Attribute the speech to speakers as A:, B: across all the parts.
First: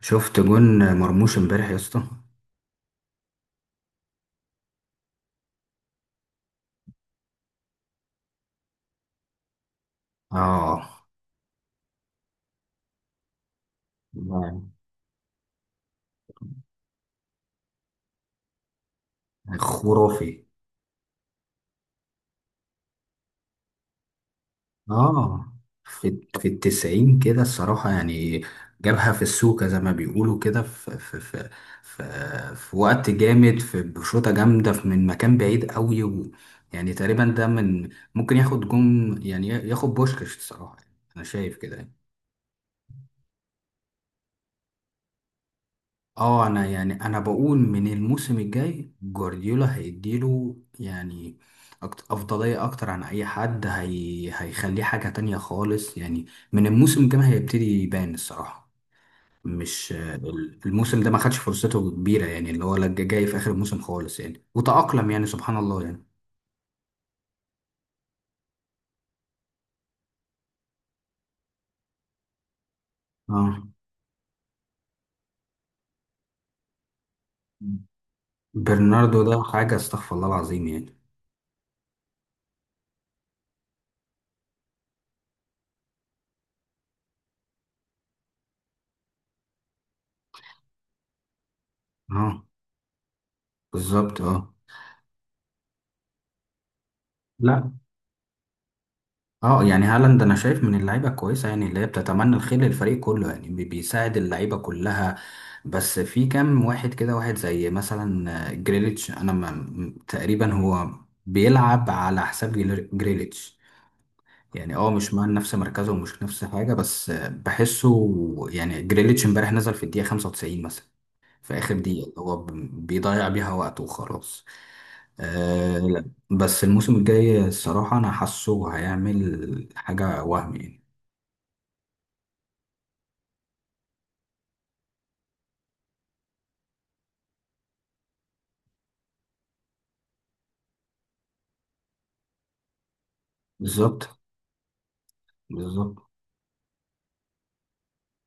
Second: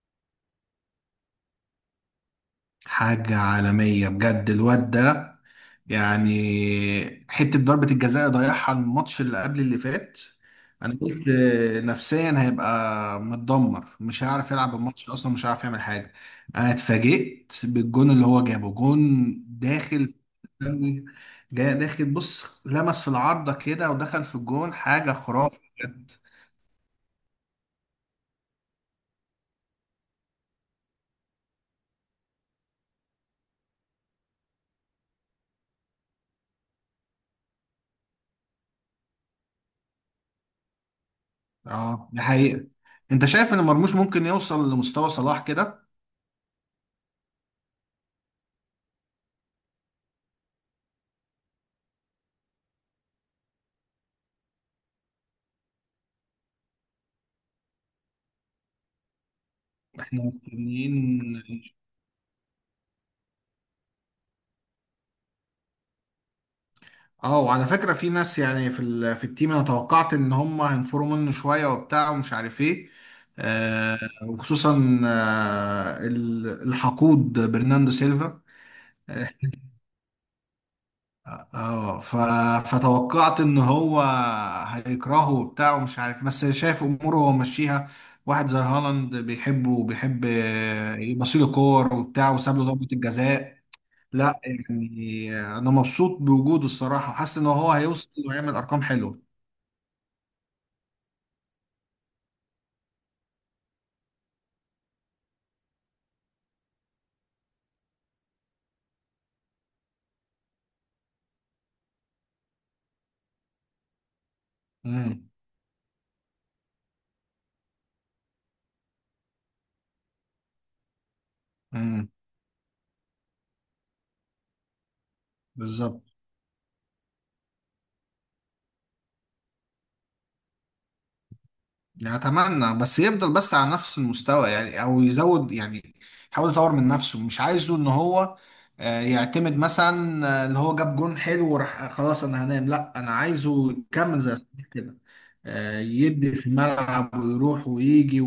A: شفت جون مرموش امبارح يا اسطى.
B: حاجة عالمية بجد الواد ده. يعني حتة ضربة الجزاء ضيعها الماتش اللي قبل اللي فات.
A: اه،
B: أنا قلت نفسيا هيبقى متدمر، مش هيعرف يلعب الماتش أصلا، مش هيعرف يعمل حاجة. أنا اتفاجئت بالجون اللي هو جابه، جون داخل،
A: خرافي.
B: جاي داخل بص لمس في العارضة كده ودخل في الجون، حاجة
A: اه،
B: خرافة بجد.
A: في التسعين كده الصراحة يعني. جابها في السوكة زي ما بيقولوا كده، في وقت جامد، في بشوطة جامدة، من مكان بعيد قوي، و... يعني تقريبا ده من ممكن ياخد جون، يعني ياخد بوشكاش الصراحة يعني. انا شايف كده يعني.
B: اه، دي حقيقة. انت شايف ان مرموش ممكن يوصل لمستوى صلاح كده؟
A: اه، انا يعني انا بقول من الموسم الجاي جوارديولا هيديله يعني افضليه اكتر عن اي حد، هي هيخليه حاجه تانية خالص يعني. من الموسم الجاي هيبتدي يبان الصراحه. مش
B: احنا مستنيين.
A: الموسم ده ما خدش فرصته كبيره يعني، اللي هو لا جاي في اخر الموسم خالص يعني، وتأقلم يعني سبحان الله يعني.
B: اه، وعلى فكرة في ناس يعني في التيم انا توقعت ان هم هينفروا منه شوية وبتاع ومش عارف ايه.
A: اه،
B: آه وخصوصا الحقود برناندو سيلفا.
A: برناردو ده حاجه استغفر الله العظيم يعني.
B: اه ف... فتوقعت ان هو هيكرهه وبتاع ومش عارف، بس شايف اموره هو ماشيها. واحد زي هالاند بيحبه، وبيحب يبصيله كور وبتاع،
A: اه،
B: وساب له ضربة الجزاء.
A: بالظبط،
B: لا
A: اه.
B: يعني انا مبسوط بوجوده الصراحة، حاسس ان هو
A: لا،
B: هيوصل ويعمل ارقام حلوة.
A: اه يعني هالاند انا شايف من اللعيبه الكويسه يعني، اللي هي بتتمنى الخير للفريق كله يعني، بيساعد اللعيبه كلها. بس في كام واحد كده، واحد زي مثلا جريليتش، انا ما م- تقريبا هو بيلعب على حساب جريليتش يعني، اه مش مع
B: مم.
A: نفس مركزه ومش نفس حاجه، بس بحسه. يعني جريليتش امبارح نزل في الدقيقه 95 مثلا، في آخر دقيقة
B: امم.
A: اللي هو بيضيع بيها وقته وخلاص. لا.
B: بالظبط،
A: بس الموسم الجاي الصراحة أنا حاسه هيعمل حاجة وهم يعني.
B: يعني اتمنى بس يفضل بس على نفس المستوى، يعني او يزود، يعني يحاول يطور من نفسه. مش عايزه ان هو يعتمد مثلا اللي هو جاب جون حلو وراح خلاص انا هنام. لا، انا عايزه
A: بالظبط،
B: يكمل زي صلاح كده،
A: بالظبط،
B: يدي في الملعب ويروح ويجي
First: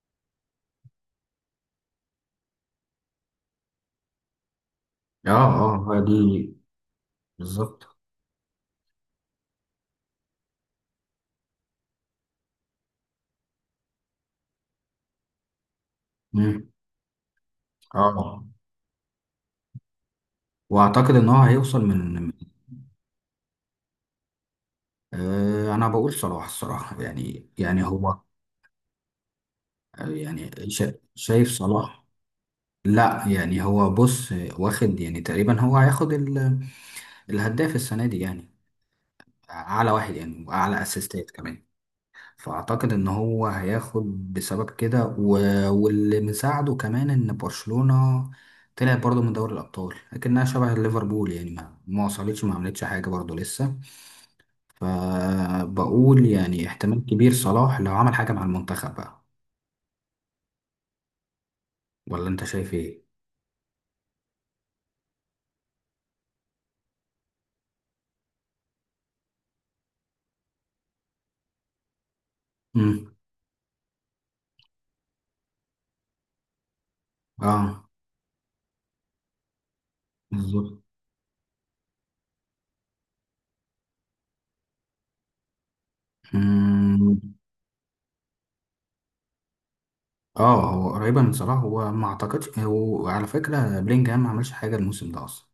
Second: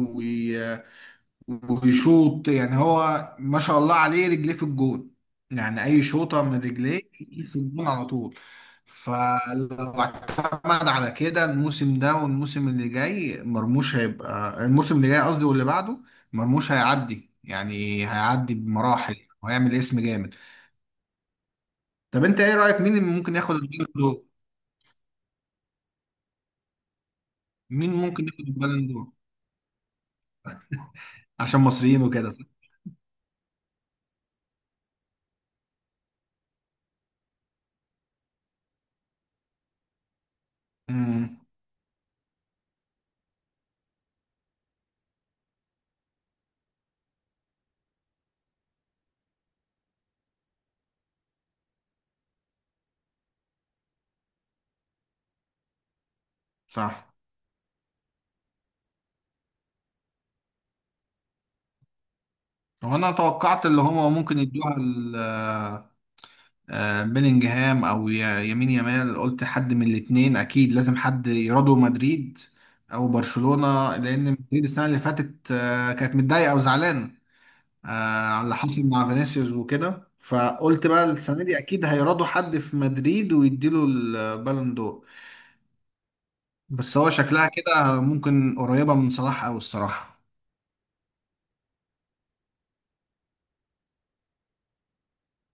B: ويشوط. يعني هو ما شاء الله عليه رجليه في الجون،
A: اه،
B: يعني
A: اه، هي
B: اي
A: دي،
B: شوطه من رجليه في الجون
A: بالظبط،
B: على طول. فلو اعتمد على كده الموسم ده والموسم اللي جاي، مرموش هيبقى الموسم اللي جاي قصدي واللي بعده.
A: مم.
B: مرموش هيعدي يعني،
A: اه،
B: هيعدي بمراحل وهيعمل اسم جامد.
A: وأعتقد إن هو هيوصل
B: طب
A: من...
B: انت ايه رايك، مين اللي ممكن ياخد البالون دور؟
A: أنا بقول صلاح الصراحة يعني
B: مين
A: هو
B: ممكن ياخد البالون دور؟
A: يعني شايف
B: عشان مصريين
A: صلاح.
B: وكده، صح؟
A: لا يعني، هو بص، واخد يعني تقريبا، هو هياخد الهداف السنة دي يعني، اعلى واحد يعني واعلى اسيستات
B: امم،
A: كمان. فاعتقد ان هو هياخد بسبب كده و... واللي مساعده كمان ان برشلونة طلعت برضه من دوري الابطال، لكنها شبه ليفربول يعني، ما وصلتش، ما عملتش حاجه برضه لسه. فبقول يعني احتمال
B: صح.
A: كبير صلاح لو عمل حاجه مع المنتخب بقى. ولا انت شايف ايه؟
B: وانا توقعت اللي هما ممكن يدوها بيلينجهام او يمين يامال. قلت حد من الاثنين اكيد، لازم حد يرادو مدريد او
A: امم.
B: برشلونة. لان مدريد السنة اللي فاتت كانت متضايقة وزعلانة آه،
A: اه،
B: على اللي حصل مع فينيسيوس وكده.
A: بالظبط،
B: فقلت بقى السنة دي اكيد هيرادوا حد في مدريد ويديله البالون دور. بس هو
A: امم،
B: شكلها كده ممكن قريبة من صلاح او الصراحة.
A: اه، هو قريبه من صلاح. هو ما اعتقدش، هو على فكره بلينجهام ما عملش حاجه الموسم ده اصلا،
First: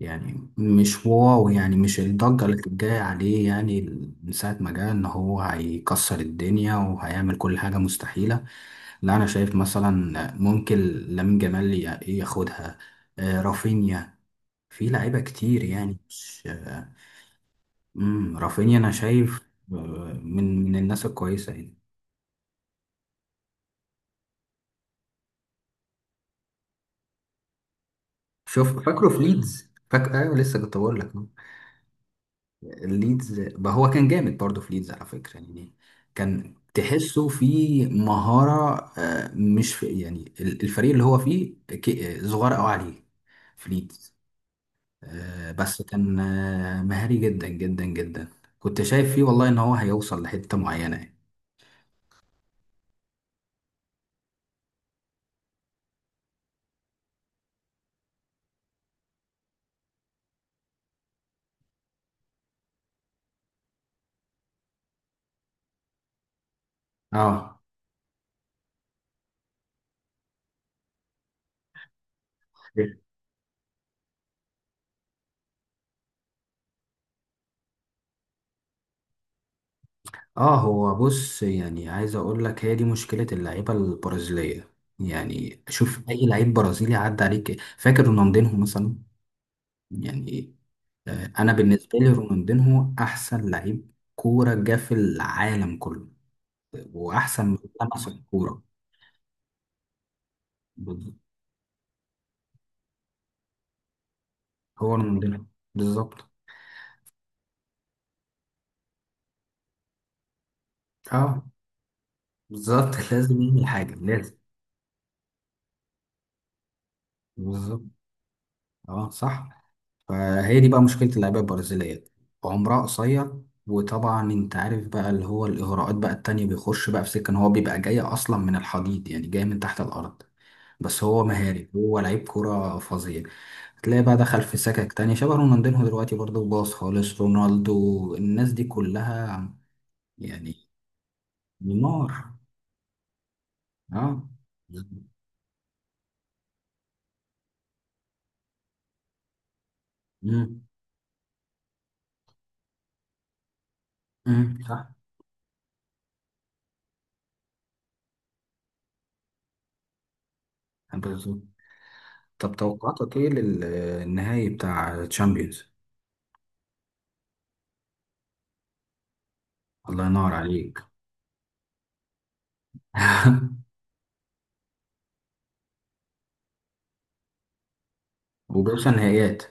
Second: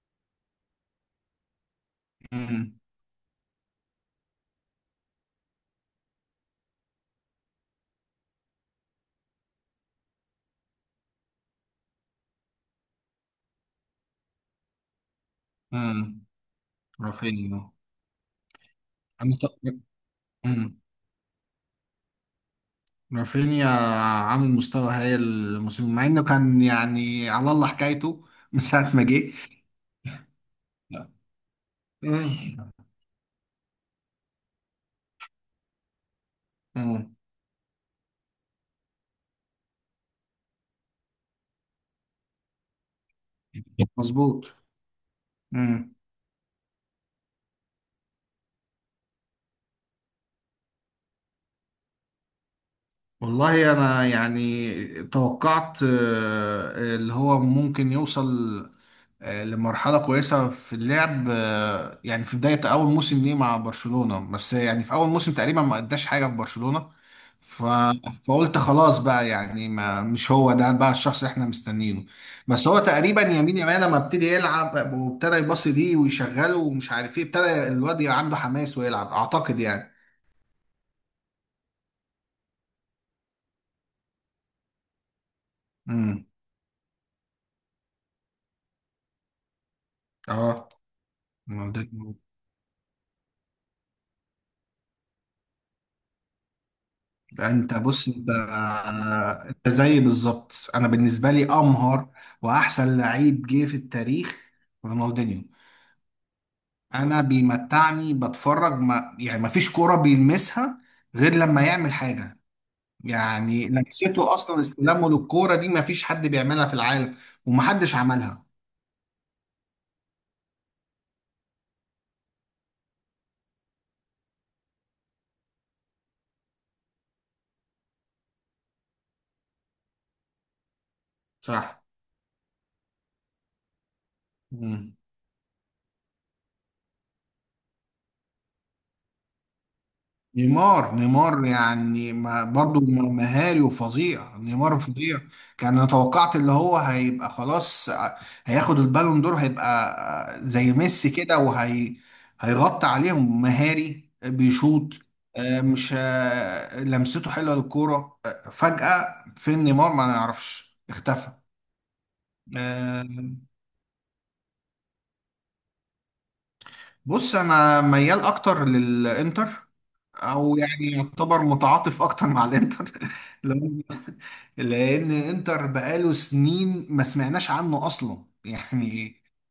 A: يعني مش واو يعني، مش الضجة اللي
B: امم.
A: كانت جاية عليه يعني من ساعة ما جه، إن هو هيكسر الدنيا وهيعمل كل حاجة مستحيلة. لا أنا شايف مثلا ممكن لامين جمال ياخدها. رافينيا، في لعيبة كتير يعني،
B: امم،
A: مش
B: رافينيا.
A: رافينيا أنا
B: انا
A: شايف
B: ط-
A: من
B: مم.
A: الناس الكويسة يعني.
B: رافينيا عامل مستوى هايل الموسم، مع انه كان يعني على الله حكايته من
A: شوف،
B: ساعة ما
A: فاكره في
B: جه.
A: ليدز؟ فاكر؟ أيوه، لسه كنت بقول لك
B: مم.
A: ليدز بقى، هو كان جامد برضه في ليدز على فكرة يعني، كان
B: مم.
A: تحسه في مهارة، مش في يعني الفريق اللي هو فيه صغير قوي عليه، في ليدز.
B: مظبوط.
A: بس كان مهاري جدا جدا جدا، كنت شايف فيه والله ان هو هيوصل لحتة معينة يعني.
B: والله انا يعني توقعت اللي هو ممكن يوصل لمرحلة كويسة في اللعب، يعني في بداية أول موسم ليه مع برشلونة. بس يعني في أول موسم تقريبا ما أداش حاجة في برشلونة.
A: اه،
B: ف... فقلت خلاص بقى، يعني ما مش هو ده بقى الشخص اللي احنا مستنيينه. بس هو تقريبا يمين، يمين لما ابتدي يلعب وابتدى يباصي دي ويشغله ومش عارف ايه، ابتدى الواد يبقى عنده حماس ويلعب أعتقد يعني.
A: اه، هو بص، يعني عايز اقول لك، هي دي مشكلة اللعيبة البرازيلية. يعني شوف
B: امم.
A: اي لعيب برازيلي عدى عليك، فاكر رونالدينهو مثلا، يعني
B: اه.
A: انا بالنسبه لي رونالدينهو احسن لعيب كوره جه في العالم كله، واحسن من
B: انت بص،
A: لمس
B: انت
A: الكوره.
B: انت زيي بالظبط. انا
A: بالظبط.
B: بالنسبه لي امهر واحسن لعيب جه في التاريخ
A: هو
B: رونالدينيو.
A: رونالدينهو. بالظبط،
B: انا بيمتعني بتفرج، ما يعني ما فيش كوره بيلمسها غير
A: اه،
B: لما يعمل حاجه.
A: بالظبط. لازم يعمل
B: يعني
A: حاجه لازم.
B: لمسته اصلا، استلامه للكوره دي ما فيش حد بيعملها في العالم،
A: بالظبط،
B: ومحدش عملها.
A: اه، صح. فهي دي بقى مشكله اللعيبه البرازيليه، عمرها قصير. وطبعا انت عارف بقى، اللي هو الاغراءات بقى التانية بيخش بقى في سكه، ان هو بيبقى جاي اصلا من الحضيض يعني، جاي من تحت الارض. بس هو مهاري،
B: صح.
A: هو لعيب كوره فظيع. هتلاقيه بقى دخل في سكك
B: مم.
A: تاني شبه رونالدينهو، دلوقتي برضه باظ خالص، رونالدو، الناس دي كلها يعني.
B: نيمار، نيمار يعني
A: نيمار،
B: ما برضو مهاري
A: اه،
B: وفظيع، نيمار فظيع. كان انا توقعت اللي هو هيبقى خلاص هياخد البالون دور، هيبقى
A: امم،
B: زي ميسي كده وهي هيغطي عليهم مهاري
A: امم، صح،
B: بيشوط، مش لمسته حلوه للكوره. فجأة فين نيمار ما نعرفش، اختفى.
A: بالظبط. طب توقعاتك ايه
B: آه،
A: للنهائي بتاع تشامبيونز؟
B: بص انا ميال اكتر للانتر،
A: الله ينور
B: او
A: عليك.
B: يعني يعتبر متعاطف اكتر مع الانتر. لان انتر بقاله سنين ما سمعناش عنه اصلا
A: وبيوصل
B: يعني.
A: نهائيات.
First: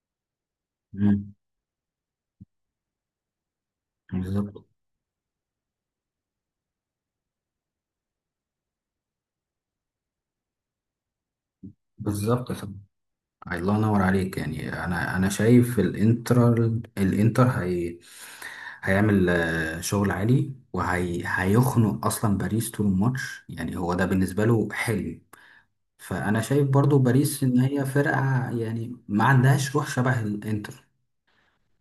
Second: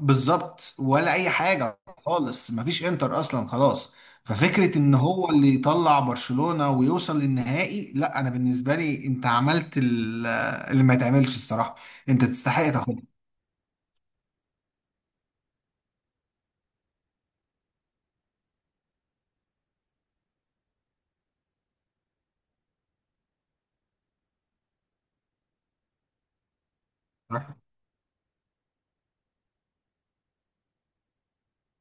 B: بالظبط، ولا اي
A: امم،
B: حاجه خالص، ما فيش انتر اصلا خلاص.
A: بالظبط،
B: ففكره ان هو اللي يطلع برشلونه ويوصل للنهائي، لا، انا بالنسبه لي انت عملت اللي ما يتعملش الصراحه، انت
A: بالظبط.
B: تستحق تاخدها.
A: الله ينور عليك يعني، انا شايف الانتر، الانتر هي هيعمل شغل عالي، وهي هيخنق اصلا باريس طول الماتش يعني، هو ده بالنسبه له حلم. فانا شايف برضو باريس ان هي فرقه يعني ما عندهاش روح شبه الانتر،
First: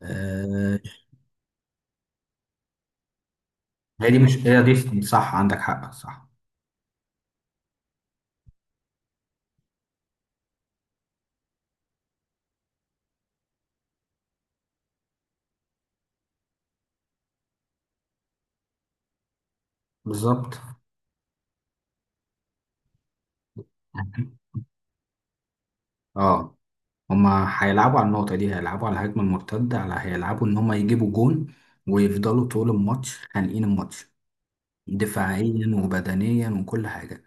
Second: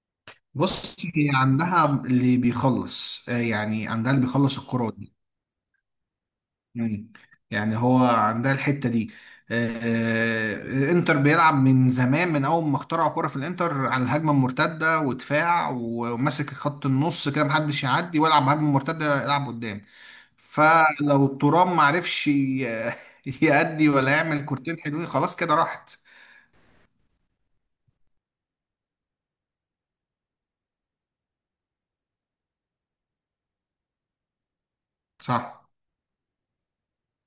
A: آه،
B: بص هي عندها اللي بيخلص، يعني
A: هي
B: عندها
A: دي،
B: اللي
A: مش
B: بيخلص
A: هي
B: الكرة.
A: دي، صح، عندك حق، صح.
B: مم. يعني هو عندها الحتة دي. الانتر بيلعب من زمان، من اول ما اخترعوا كرة، في الانتر على الهجمة المرتدة ودفاع وماسك خط النص كده، محدش يعدي ويلعب هجمة مرتدة، يلعب قدام.
A: بالظبط،
B: فلو ترام معرفش يأدي ولا يعمل كورتين حلوين، خلاص كده راحت.
A: اه، هما هيلعبوا على النقطة دي، هيلعبوا على الهجمة المرتدة، على هيلعبوا ان هما يجيبوا جون، ويفضلوا طول الماتش خانقين الماتش
B: صح.
A: دفاعيا وبدنيا وكل حاجة.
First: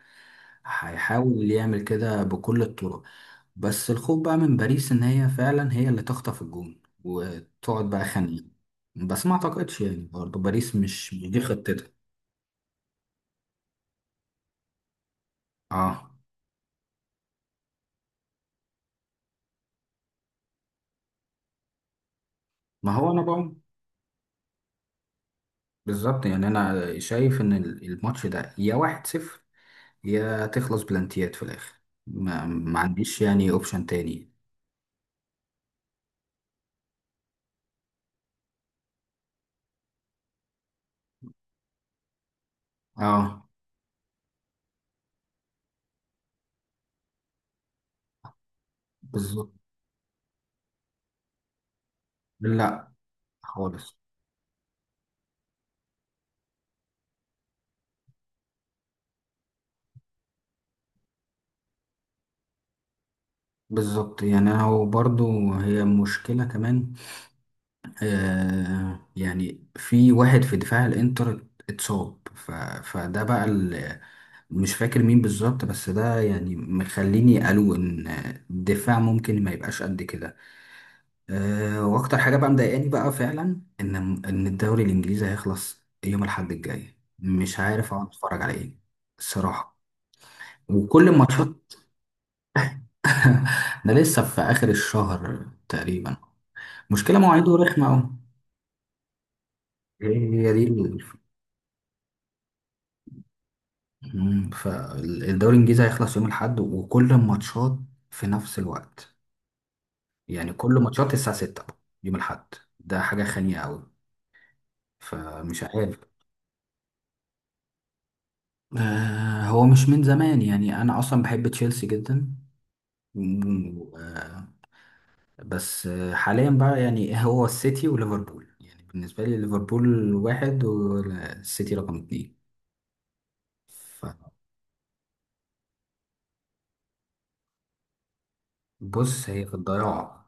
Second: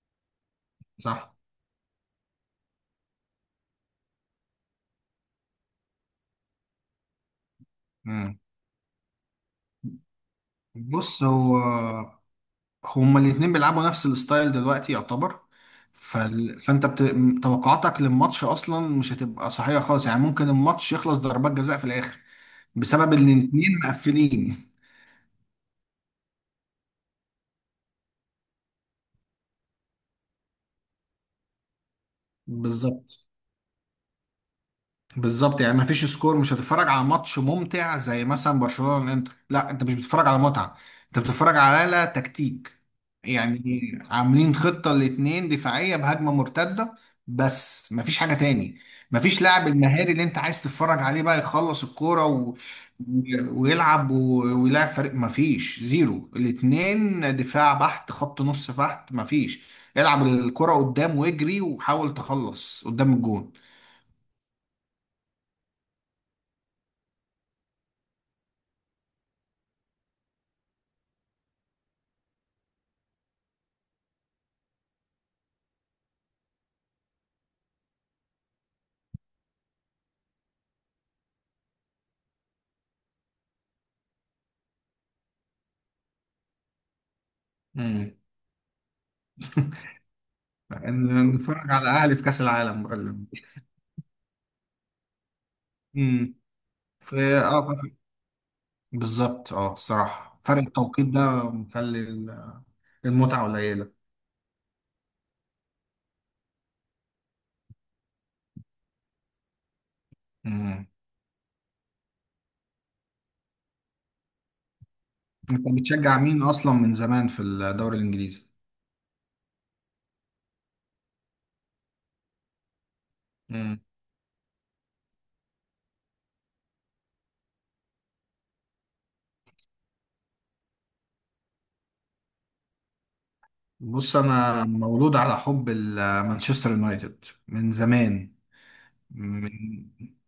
B: صح.
A: هيحاول يعمل كده بكل الطرق. بس الخوف بقى من باريس، ان هي فعلا هي اللي تخطف الجون وتقعد بقى
B: مم.
A: خانقة. بس ما اعتقدش يعني، برضه باريس مش
B: بص
A: مش دي
B: هو
A: خطتها.
B: هما الاتنين بيلعبوا نفس الستايل دلوقتي يعتبر.
A: اه،
B: فال... فانت بت... م- توقعاتك للماتش اصلا مش هتبقى صحيحه خالص، يعني ممكن الماتش يخلص ضربات جزاء في الاخر
A: ما هو
B: بسبب
A: انا
B: ان
A: بقى
B: الاتنين مقفلين.
A: بالظبط يعني، انا شايف ان الماتش ده يا واحد صفر، يا تخلص بلانتيات في الاخر. ما عنديش
B: بالظبط،
A: يعني اوبشن تاني.
B: بالظبط. يعني مفيش سكور، مش هتتفرج على ماتش ممتع زي مثلا برشلونة والانتر. لا، انت مش بتتفرج على متعة، انت بتتفرج على تكتيك.
A: اه،
B: يعني عاملين خطة الاتنين دفاعية بهجمة مرتدة، بس مفيش حاجة تاني. مفيش
A: بالظبط،
B: لاعب المهاري اللي انت عايز تتفرج عليه بقى يخلص الكورة
A: لا، خالص،
B: ويلعب فريق. مفيش زيرو، الاتنين دفاع بحت خط نص بحت، مفيش. العب الكرة قدام واجري وحاول تخلص قدام الجون.
A: بالظبط يعني. انا وبرضه، هي مشكلة كمان، يعني في واحد في دفاع الانتر اتصاب، ف... فده بقى مش فاكر مين بالظبط، بس ده يعني مخليني قالوا ان الدفاع ممكن ما يبقاش قد كده. واكتر حاجة بقى مضايقاني بقى فعلا، ان الدوري الانجليزي هيخلص يوم الاحد الجاي، مش عارف اقعد
B: مم.
A: اتفرج على ايه الصراحة،
B: إن-
A: وكل
B: نتفرج
A: الماتشات.
B: على الاهلي في كاس العالم بقى
A: ده لسه في اخر الشهر تقريبا.
B: امم. في
A: مشكلة مواعيده
B: اه
A: رخمة
B: فرق-
A: أوي.
B: بالظبط، الصراحه
A: هي
B: فرق
A: دي
B: التوقيت ده مخلي المتعه قليله.
A: فالدوري الإنجليزي هيخلص يوم الأحد، وكل الماتشات في نفس الوقت، يعني كل
B: امم.
A: ماتشات الساعة 6 يوم الأحد، ده حاجة خانية أوي، فمش
B: انت
A: عارف.
B: بتشجع مين اصلا من زمان في الدوري الانجليزي؟
A: هو مش من زمان يعني، أنا أصلا بحب تشيلسي جدا.
B: امم.
A: مم، آه. بس حاليا بقى يعني هو السيتي وليفربول يعني، بالنسبة لي ليفربول واحد والسيتي رقم اتنين.
B: بص انا مولود على حب مانشستر يونايتد من زمان.
A: فبص هي
B: من
A: في الضياع.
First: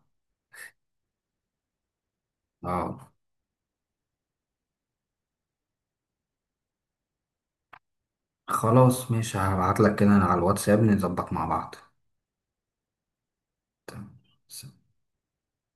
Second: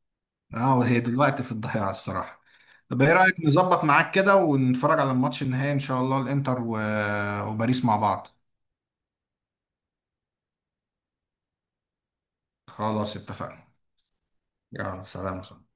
B: اه وهي دلوقتي في الضياع الصراحه. طب ايه
A: اه،
B: رايك نظبط معاك كده ونتفرج على الماتش النهائي ان شاء الله الانتر وباريس مع بعض.
A: خلاص ماشي، هبعت لك كده على الواتساب، نظبط مع بعض.
B: خلاص اتفقنا.
A: تمام.
B: يلا سلام.